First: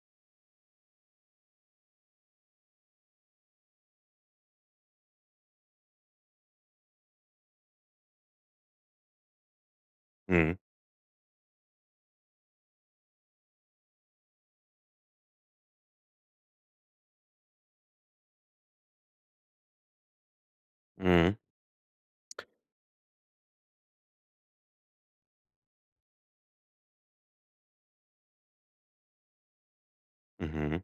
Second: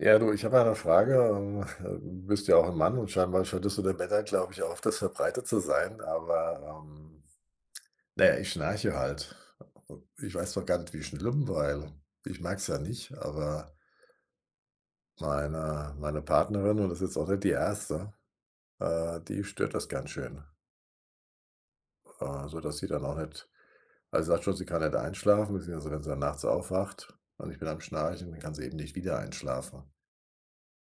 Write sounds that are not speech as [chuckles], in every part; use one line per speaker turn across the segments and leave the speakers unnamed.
Ja, du, ich habe mal 'ne Frage. Ähm, [chuckles] äh, du bist ja auch 'n Mann. Und scheinbar scheint es bei den Männern, glaube ich, öfters verbreitet zu sein. Aber, ähm, na ja, ich schnarche halt. Ich weiß
Mhm.
zwar gar nicht, wie schlimm weil, ich merke es ja nicht, aber meine meine Partnerin- und das ist jetzt auch nicht die 1. - äh, die stört das ganz schön.
Mhm.
Äh, so dass sie dann auch nicht also, sagt schon, sie kann nicht einschlafen, beziehungsweise wenn sie dann nachts aufwacht und ich bin am Schnarchen, dann kann sie eben nicht wieder einschlafen.
Mhm.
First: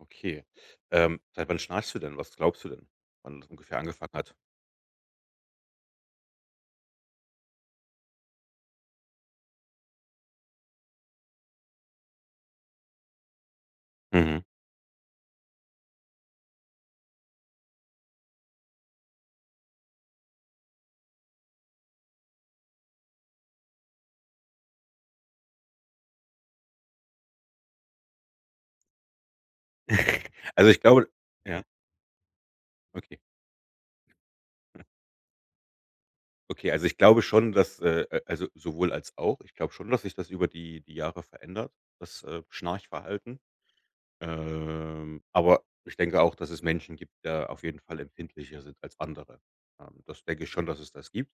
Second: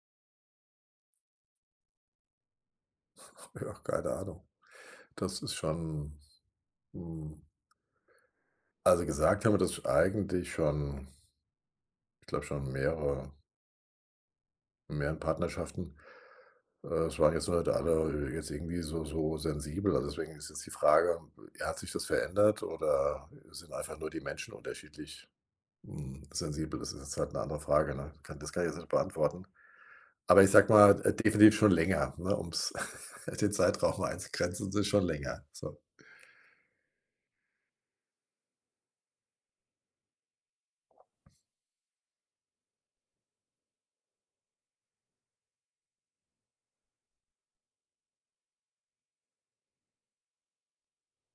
Okay. Ähm, seit wann schnarchst du denn? Was glaubst du denn, wann das
[chuckles] Ja,
ungefähr
keine
angefangen hat?
Ahnung. Das ist schon, hm also gesagt haben mir das sch eigentlich schon ich glaube schon mehrere
Mhm.
in mehreren Partnerschaften. Äh, es waren jetzt nur nicht alle, äh, jetzt irgendwie so so sensibel. Also, deswegen ist jetzt die Frage, äh, ja hat sich das verändert oder, äh, sind einfach nur die Menschen unterschiedlich, hm, sensibel. Das ist jetzt halt 'ne andere Frage, ne? Ka das kann ich jetzt nicht beantworten.
[chuckles]
Aber ich
Also,
sage
ich
mal,
glaube
d äh, definitiv
ja.
schon länger, ne, um's
Okay.
[chuckles] den Zeitraum einzugrenzen. Es ist schon länger, so.
Okay. Also, ich glaube schon, dass äh äh, also sowohl als auch. Ich glaube schon, dass sich das über die die Jahre verändert. Das, äh, Schnarchverhalten. Ähm, aber ich denke auch, dass es Menschen gibt, da auf jeden Fall empfindlicher sind als andere. Ähm, das denke ich schon, dass es das gibt.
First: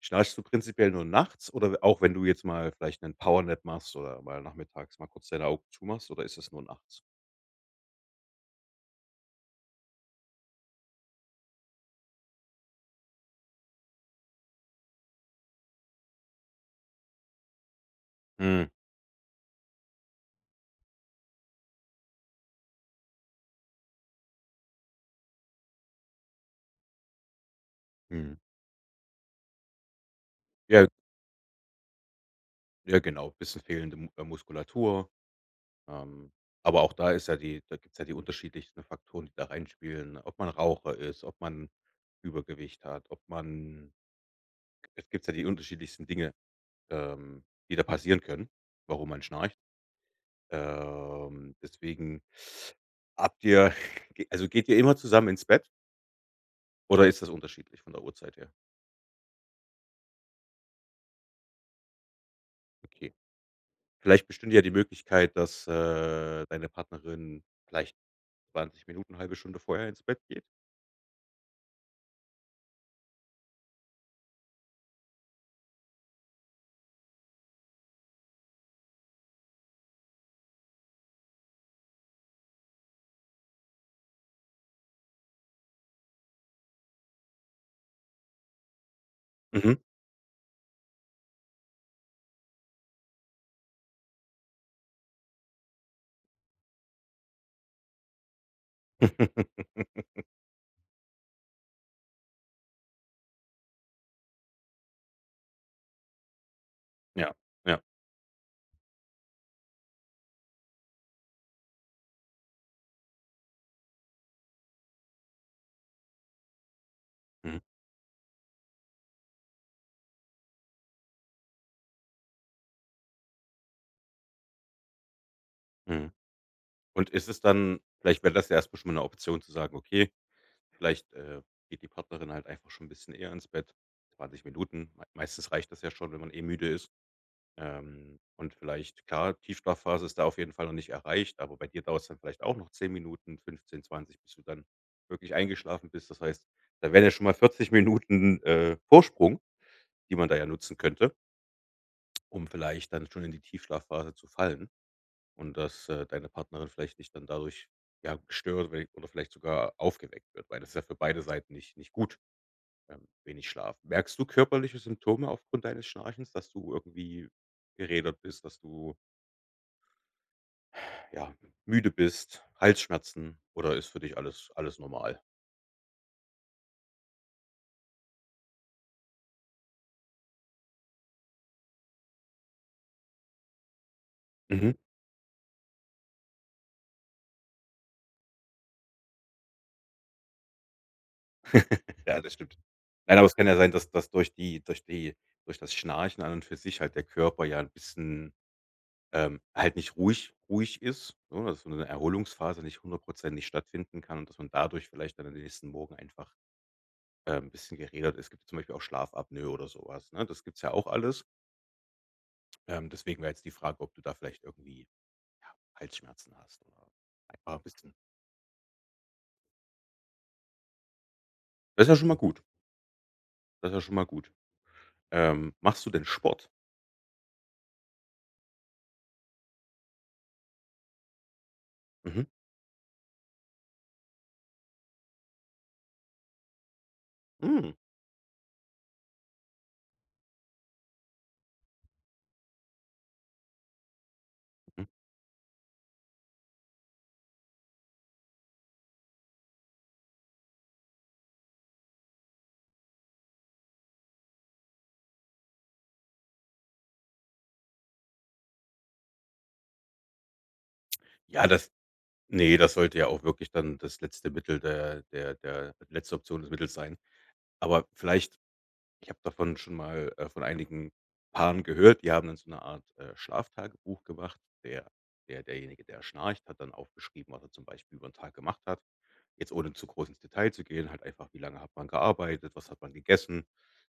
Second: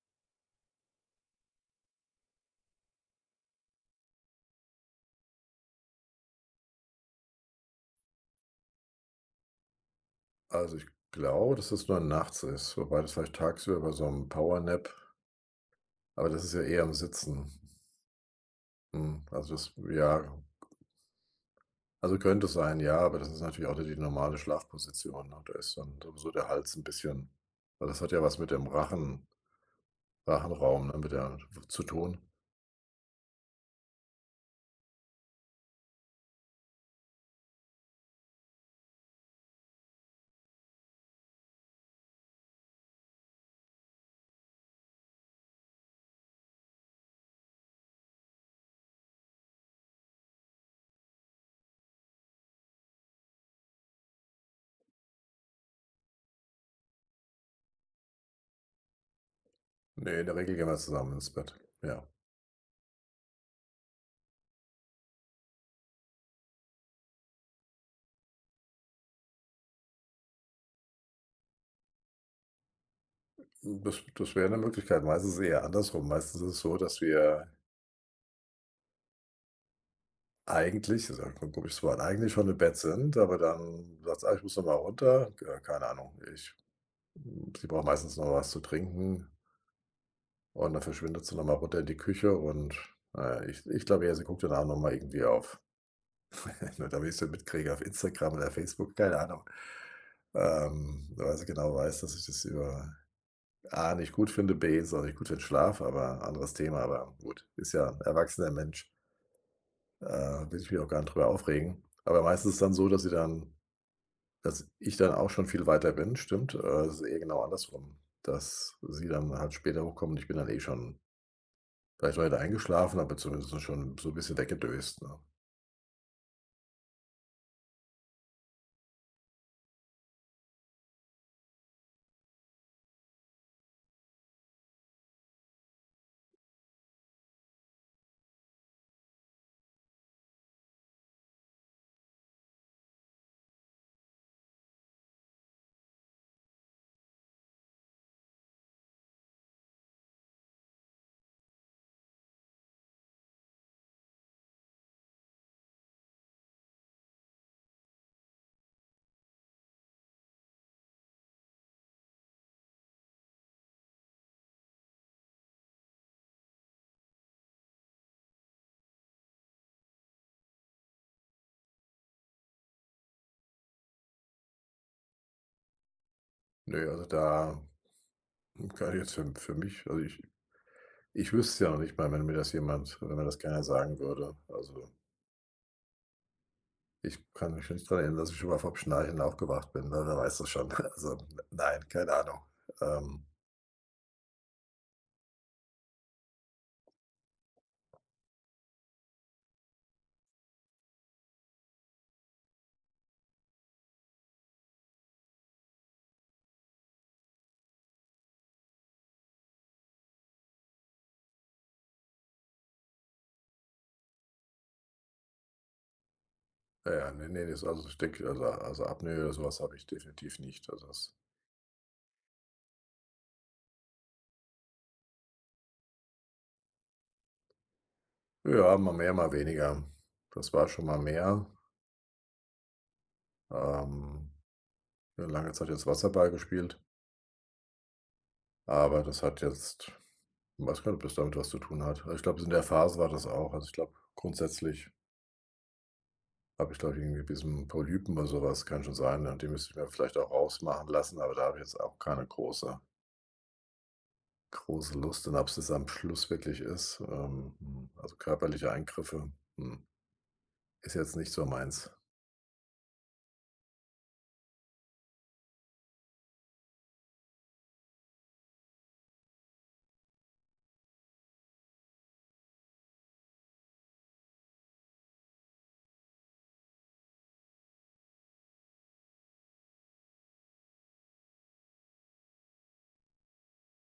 Schnarchst du prinzipiell nur nachts, oder we auch wenn du jetzt mal vielleicht 'nen Powernap machst oder mal nachmittags mal kurz deine Augen zumachst, oder ist das nur nachts?
Also, ich glaube, dass es nur nachts ist, wobei das vielleicht tagsüber bei so 'm Power Nap aber das ist ja eher im Sitzen.
Hm.
Hm, also, das w ja also, könnte sein. Ja, aber das ist natürlich auch nicht die normale Schlafposition, ne? Da ist dann sowieso der Hals 'n bisschen weil das hat ja
Mhm.
was mit dem Rachen
Ja.
Rachenraum, ne, mit der w zu tun.
Ja, genau, bisschen fehlende Mu muskulatur. Ähm, aber auch da ist ja die da gibt's ja die unterschiedlichsten Faktoren, die da reinspielen, ob man Raucher ist, ob man Übergewicht hat, ob man es gibt's ja die unterschiedlichsten Dinge, ähm, die da passieren können, warum man schnarcht. Ähm, deswegen, habt ihr g also, geht ihr immer zusammen ins Bett? Oder ist das unterschiedlich von der Uhrzeit her?
Ne, in der Regel gehen wir zusammen ins Bett, ja.
Okay. Vielleicht bestünde ja die Möglichkeit, dass, äh, deine Partnerin vielleicht 20 Minuten, 1/2 Stunde vorher ins Bett geht?
Hm, das das wäre 'ne Möglichkeit. Meistens ist eher andersrum. Meistens ist es so, dass wir eigentlich, ist ja 'n ko komisches Wort, eigentlich schon im Bett sind, aber dann sagt sie: „Ah, ich muss noch mal runter.” Ja, keine Ahnung, ich hm, sie braucht meistens noch was zu trinken
Mhm.
und dann verschwindet sie nochmal runter in die Küche und na ja, ich ich glaube eher, sie guckt dann auch nochmal irgendwie auf [chuckles] nur damit ich es nicht mitkriege auf Instagram oder Facebook, keine Ahnung.
[chuckles]
Ähm, weil sie genau weiß, dass ich das über A nicht gut finde, B, ist auch nicht gut für 'n Schlaf, aber anderes Thema, aber
Ja,
gut, ist
ja.
ja 'n erwachsener Mensch. Äh, will ich mich auch gar nicht drüber aufregen. Aber meistens ist es dann so, dass sie dann dass ich dann auch schon viel weiter bin. Stimmt, äh, das ist eher genau
Mhm.
andersrum, dass sie dann halt später hochkommt und ich bin dann eh schon vielleicht noch nicht eingeschlafen, aber zumindest so schon so 'n bisschen weg gedöst, ne?
Mhm. Und ist es dann vielleicht wäre das ja erstmal schon mal 'ne Option zu sagen, okay, vielleicht, äh, geht die Partnerin halt einfach schon 'n bisschen eher ins Bett, 20 Minuten, m meistens reicht das ja schon, wenn man eh müde ist. Ähm, und vielleicht klar, Tiefschlaf-Phase ist da auf jeden Fall noch nicht erreicht, aber bei dir dauert's dann vielleicht auch noch 10 Minuten, 15, 20, bis du dann wirklich eingeschlafen bist. Das heißt, da wären ja schon mal 40 Minuten, äh, Vorsprung, die man da ja nutzen könnte um vielleicht dann schon in die Tiefschlaf-Phase zu fallen. Und dass, äh, deine Partnerin vielleicht dich dann dadurch, ja, stört, wenn oder vielleicht sogar aufgeweckt wird, weil das ja für beide Seiten nich nicht gut, ähm, wenig Schlaf. Merkst du körperliche Symptome aufgrund deines Schnarchens, dass du irgendwie gerädert bist, dass du Ja, müde bist, Halsschmerzen oder ist für dich alles alles normal?
Ne, also da, hm, kann ich jetzt für m für mich, also ich ich wüsste es ja noch nicht mal, wenn mir das jemand wenn das keiner sagen würde,
Mhm.
also ich kann mich nicht daran erinnern, dass ich schon mal vom Schnarchen aufgewacht bin, w wer weiß das schon. [chuckles] Also n nein,
[chuckles]
keine
Ja, das
Ahnung,
stimmt. Nein,
ähm.
aber es kann ja sein, dass dass durch die durch die durch das Schnarchen an und für sich halt der Körper ja 'n bisschen ähm, halt nicht ruhig ruhig ist, ne? Das so 'ne Erholungsphase nicht hundertprozentig stattfinden kann und dass man dadurch vielleicht dann den nächsten Morgen einfach, ähm, 'n bisschen gerädert ist. Es gibt zum Beispiel auch Schlafapnoe oder sowas, ne? Das gibt's ja auch alles. Ähm, deswegen wäre jetzt die Frage, ob du da vielleicht irgendwie, ja, Halsschmerzen hast oder,
Ja, ja, ne, ne,
ja, 'n
das also,
bisschen
ich denke also also Apnoe oder sowas habe ich definitiv nicht. Also, das
Das ja schon mal gut. Das ja schon mal gut. Ähm, machst du denn Sport?
Ja, mal mehr, mal weniger. Das war schon mal mehr.
Mhm.
Ähm, 'ne lange Zeit jetzt Wasserball gespielt.
Mhm.
Aber das hat jetzt ich weiß gar nicht, ob das damit was zu tun hat. Also, ich glaube, in der Phase war das auch. Also, ich glaube
Mhm.
grundsätzlich habe ich, glaube ich, irgendwie 'n bisschen Polypen oder sowas, kann schon sein, ne, die müsste ich mir vielleicht auch rausmachen lassen, aber da habe ich jetzt auch keine große große Lust und ob's das am Schluss wirklich ist. Ähm, hm, also körperliche Eingriffe, hm, Ist jetzt nicht so
Ja, das
meins.
ne, das sollte ja auch wirklich dann das letzte Mittel der der der letzte Option des Mittels sein. Aber vielleicht ich habe davon schon mal, äh, von einigen Paaren gehört. Die haben dann so 'ne Art, äh, Schlaftagebuch gemacht. Der der derjenige, der schnarcht, hat dann aufgeschrieben, was er zum Beispiel übern Tag gemacht hat. Jetzt, ohne zu groß ins Detail zu gehen. Halt einfach: Wie lange hat man gearbeitet, was hat man gegessen?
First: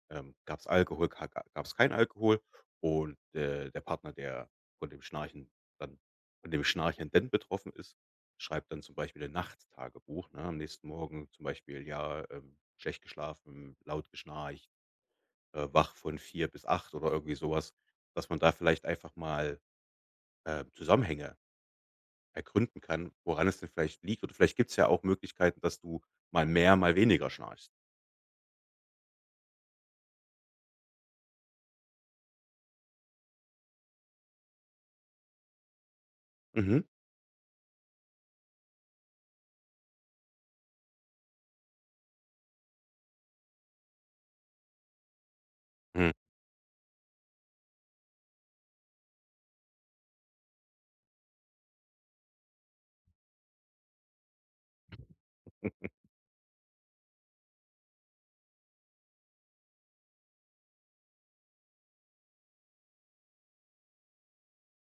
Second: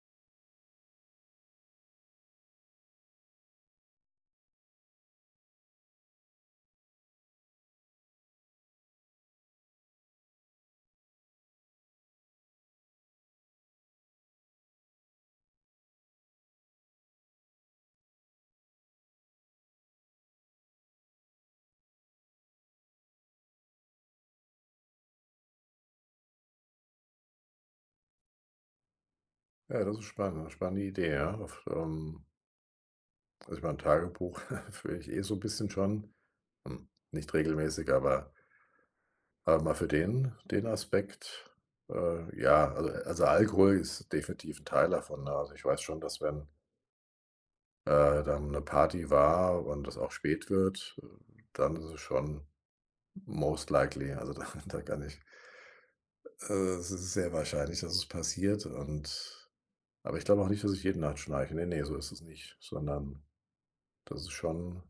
Ähm, gab's Alkohol, ga ga gab's keinen Alkohol, und, äh, der Partner, der von dem Schnarchen dann von dem Schnarchenden betroffen ist, schreibt dann zum Beispiel ein Nachttagebuch, ne? Am nächsten Morgen zum Beispiel: „Ja, ähm, schlecht geschlafen, laut geschnarcht. Äh, wach von 04:00 bis 08:00“, oder irgendwie sowas, dass man da vielleicht einfach mal, äh, Zusammenhänge ergründen kann, woran es denn vielleicht liegt. Oder vielleicht gibt's ja auch Möglichkeiten, dass du mal mehr, mal weniger schnarchst.
Ja, das ist spannend. Spannende Idee. Ja, auf, ähm also, ich meine 'n Tagebuch [chuckles] führe ich eh so bisschen schon.
Mhm.
Hm, nicht regelmäßig, aber aber mal für den den Aspekt, äh, ja also also, Alkohol ist definitiv 'n Teil davon, ne? Also, ich weiß schon,
Hm.
dass wenn äh, dann 'ne Party war und das auch spät wird, äh, dann ist es schon most likely. Also, da da kann ich
[chuckles]
äh, s sehr wahrscheinlich, dass es passiert. Und aber ich glaube auch nicht, dass ich jeden Nacht schnarche, ne, ne, so ist es nicht, sondern das ist schon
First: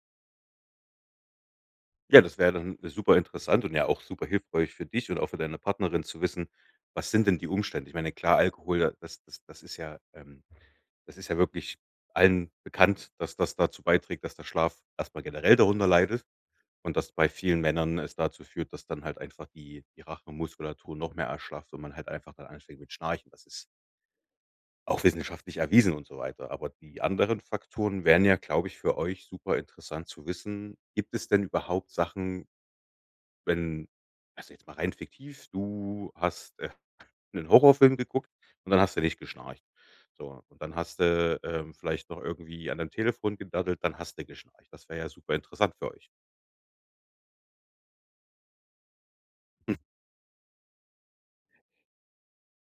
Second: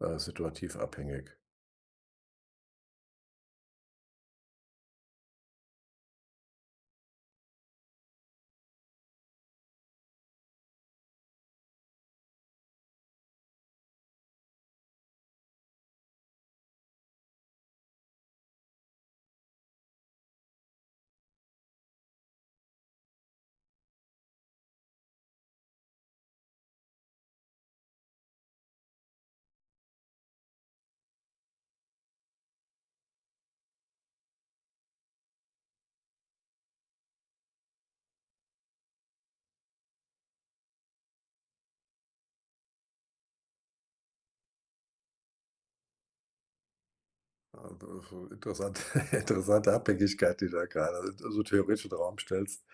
äh, situativ abhängig.
Ja, das wäre ja dann super interessant und ja auch super hilfreich für dich und auch für deine Partnerin zu wissen: Was sind denn die Umstände? Ich meine, klar. Alkohol, das das das ist ja ähm, das ist ja wirklich allen bekannt, dass das dazu beiträgt, dass der Schlaf erstmal generell darunter leidet und dass bei vielen Männern es dazu führt, dass dann halt einfach die die Rachenmuskulatur noch mehr erschlafft, und man halt einfach dann anfängt mit Schnarchen. Das ist auch wissenschaftlich erwiesen und so weiter. Aber die anderen Faktoren wären ja, glaube ich, für euch super interessant zu wissen. Gibt es denn überhaupt Sachen wenn also, jetzt mal rein fiktiv. Du hast, äh, 'nen Horrorfilm geguckt. Und dann hast du nicht geschnarcht, so. Und dann hast du, ähm, vielleicht noch irgendwie an dein Telefon gedaddelt. Dann hast du geschnarcht. Das wäre ja super interessant für euch.
Äh, interessant [chuckles] interessante
Hm.
Abhängigkeit die du da grade also, theoretisch in Raum stellst.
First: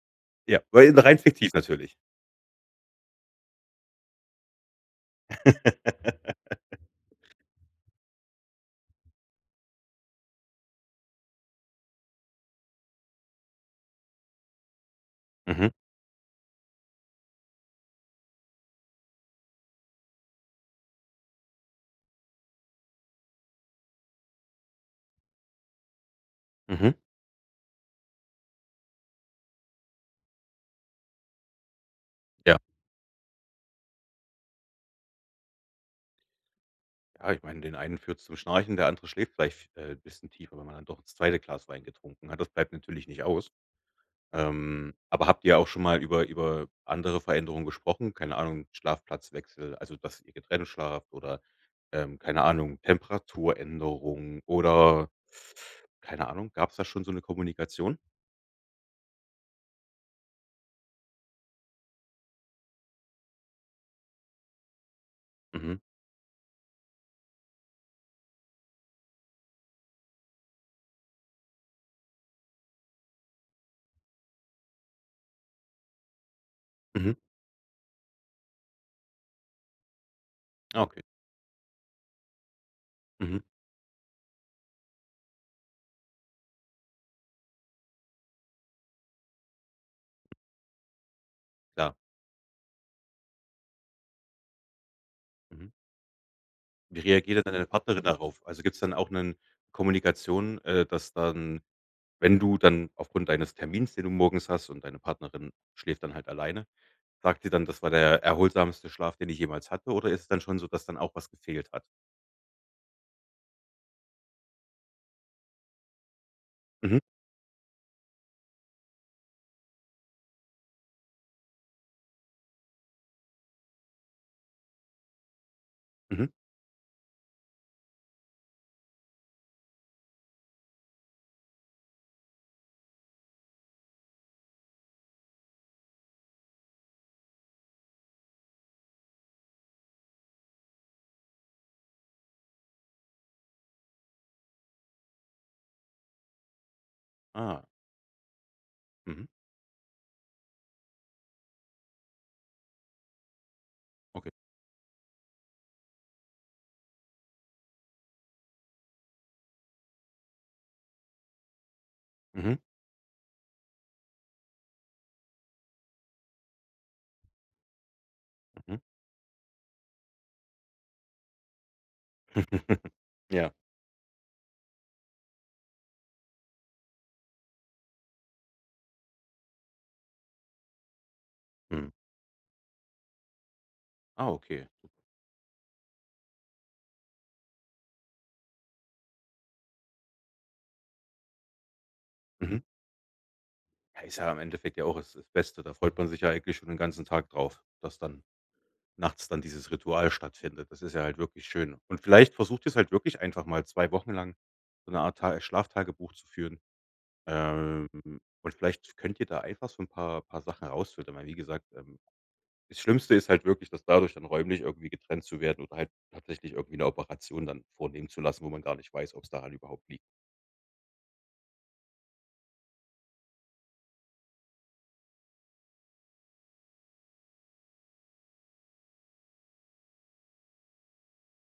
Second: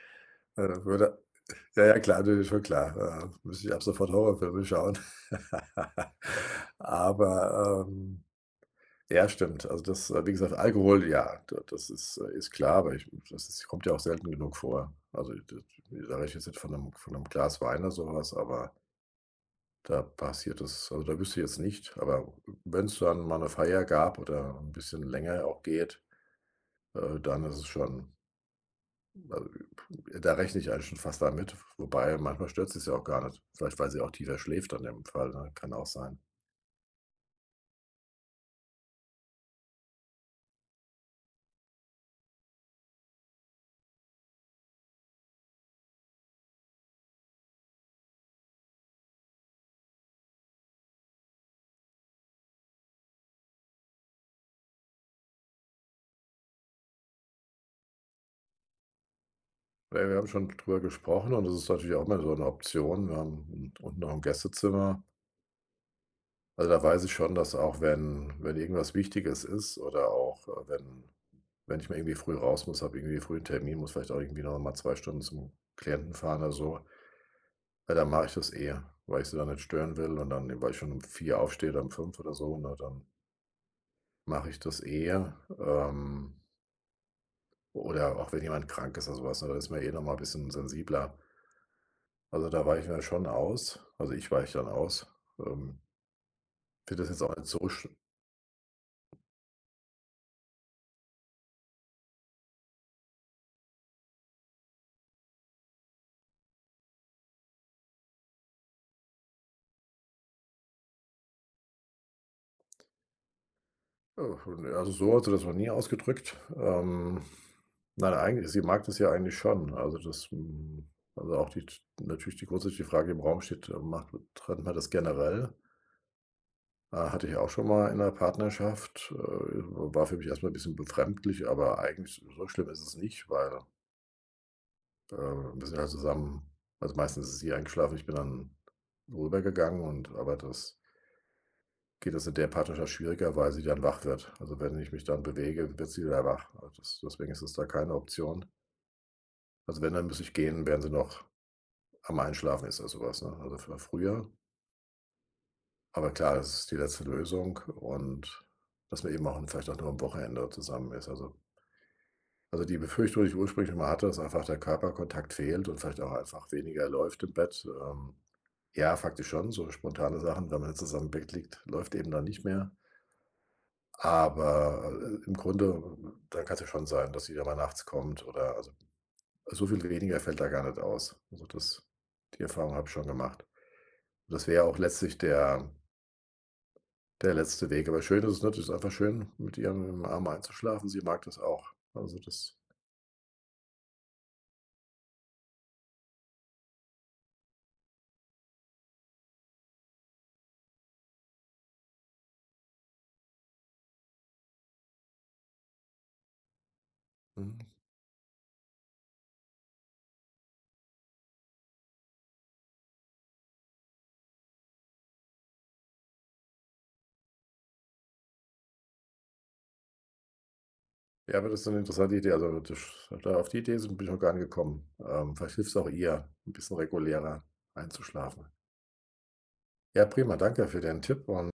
Ja,
Äh, da
weil 'n rein
würde
fiktiv
ja,
natürlich.
ja, klar, das ist schon klar, äh, müsste ich ab sofort Horrorfilme schauen. [laughs]
[laughs]
Aber, ähm, ja, stimmt. Also, das äh, wie gesagt, Alkohol ja, da das ist äh, ist klar, aber ich das ist kommt ja auch selten genug vor. Also, d d
Mhm.
das sage ich jetzt nicht von 'nem von 'nem Glas Wein oder sowas, aber da passiert das also, da wüsste ich jetzt nicht. Aber wenn's dann mal 'ne Feier gab oder 'n bisschen länger auch geht,
Mhm.
äh, dann ist es schon a puh da rechne ich eigentlich schon fast damit. W wobei manchmal
Ja.
stört sie's ja auch gar nicht. Vielleicht, weil sie auch tiefer schläft in dem Fall, ne, kann auch sein.
Ja, ich meine, den einen führt's zum Schnarchen, der andere schläft vielleich f äh, 'n bisschen tiefer, wenn man dann doch das 2. Glas Wein getrunken hat. Das bleibt natürlich nicht aus. Ähm, aber habt ihr auch schon mal über über andere Veränderungen gesprochen? Keine Ahnung, Schlafplatzwechsel, also, dass ihr getrennt schlaft, oder, ähm, keine Ahnung, Temperaturänderung oder keine Ahnung. Gab's da schon so 'ne Kommunikation?
Ja, wir haben schon d drüber gesprochen und das ist natürlich auch mal so 'ne Option. Wir haben u unten noch 'n Gästezimmer.
Mhm.
Also, da weiß ich schon, dass auch wenn wenn irgendwas Wichtiges ist oder auch, äh, wenn wenn ich mal irgendwie früh raus muss, habe irgendwie früh 'n Termin, muss vielleicht auch irgendwie nochmal 2 Stunden zum Klienten fahren oder so.
Mhm.
Ja, dann mache ich das eher, weil ich sie nicht stören will. Und dann, ne, weil ich
Ah,
schon um
okay.
04:00 aufstehe, oder um 05:00 oder so, ne, dann
Mhm.
mache ich das eher, ähm oder auch wenn jemand krank ist oder sowas, ne, dann ist man eh noch mal bisschen sensibler.
Klar.
Also, da weichen wir schon aus. Also, ich weiche dann aus.
Mhm.
Ähm
Wie
finde das jetzt
reagiert
auch
denn
nicht
dann deine
so sch
Partnerin darauf? Also, gibt's dann auch 'nen Kommunikation äh, dass dann wenn du dann aufgrund deines Termins, den du morgens hast und deine Partnerin schläft dann halt alleine, sagt ihr dann: „Das war der erholsamste Schlaf, den ich jemals hatte”, oder ist es dann schon so, dass dann auch was gefehlt hat?
Oh, ne, also, so hat sie das noch nie ausgedrückt.
Mhm.
Ähm, nein, eigen sie mag das ja eigentlich schon. Also, das hm, also, auch die z natürlich die grundsätzliche Frage im Raum steht, ähm, macht m trennt man das generell?
Mhm.
Äh, hatte ich auch schon mal in 'ner Partnerschaft, äh, war für mich erst mal bisschen befremdlich, aber eigentlich so schlimm ist es nicht, weil äh, wir sind ja zusammen also meistens ist sie eingeschlafen und ich bin dann rübergegangen und aber das geht jetzt in der Partnerschaft schwieriger, weil sie dann wach wird. Also, wenn ich mich dann bewege, wird sie wieder wach. Also des deswegen ist es
Ah.
da keine Option.
Mhm.
Also wenn, dann muss ich gehen, während sie noch am Einschlafen ist, oder sowas, ne, a f früher.
Okay.
Aber klar, das ist die letzte Lösung, und dass man eben auch n vielleicht auch nur am Wochenende zusammen ist, also
Mhm.
Also die Befürchtung, die ich ursprünglich immer hatte, dass einfach der Körperkontakt fehlt und vielleicht auch einfach weniger läuft im Bett. Ähm,
Mhm.
ja, faktisch schon so spontane Sachen. Wenn man zusammen im Bett liegt, läuft eben dann nicht mehr.
[chuckles] Ja.
Aber, äh, im Grunde, dann kann's ja schon sein, dass sie ja mal nachts kommt, oder also, so viel weniger fällt da gar nicht aus. Also das
Mhm.
die Erfahrung habe ich schon gemacht.
Ah,
Das wäre
okay.
auch letztlich der der letzte Weg. Aber schön ist es nicht. Das ist einfach schön, mit ihr im Arm einzuschlafen. Sie mag das auch. Also das
Mhm. Hey, ist ja im Endeffekt ja auch das das Beste. Da freut man sich ja eigentlich schon den ganzen Tag drauf, dass dann nachts dann dieses Ritual stattfindet. Das ist ja halt wirklich schön. Und vielleicht versucht ihr's halt wirklich einfach mal 2 Wochen lang so 'ne Art Ta äh, Schlaftagebuch zu führen.
Mhm.
Ähm, und vielleicht könnt ihr da einfach so 'n paar paar Sachen rausfiltern, weil wie gesagt, ähm, das Schlimmste ist halt wirklich, das dadurch dann räumlich irgendwie getrennt zu werden oder halt tatsächlich irgendwie 'ne Operation dann vornehmen zu lassen, wo man gar nicht weiß, ob's daran überhaupt liegt.
Ja, aber das ist so 'ne interessante Idee. Also, dsch a da auf die Idee sin bin ich noch gar nicht gekommen. Ähm, vielleicht hilft's auch ihr 'n bisschen regulärer einzuschlafen. Ja. Prima. Danke für den Tipp un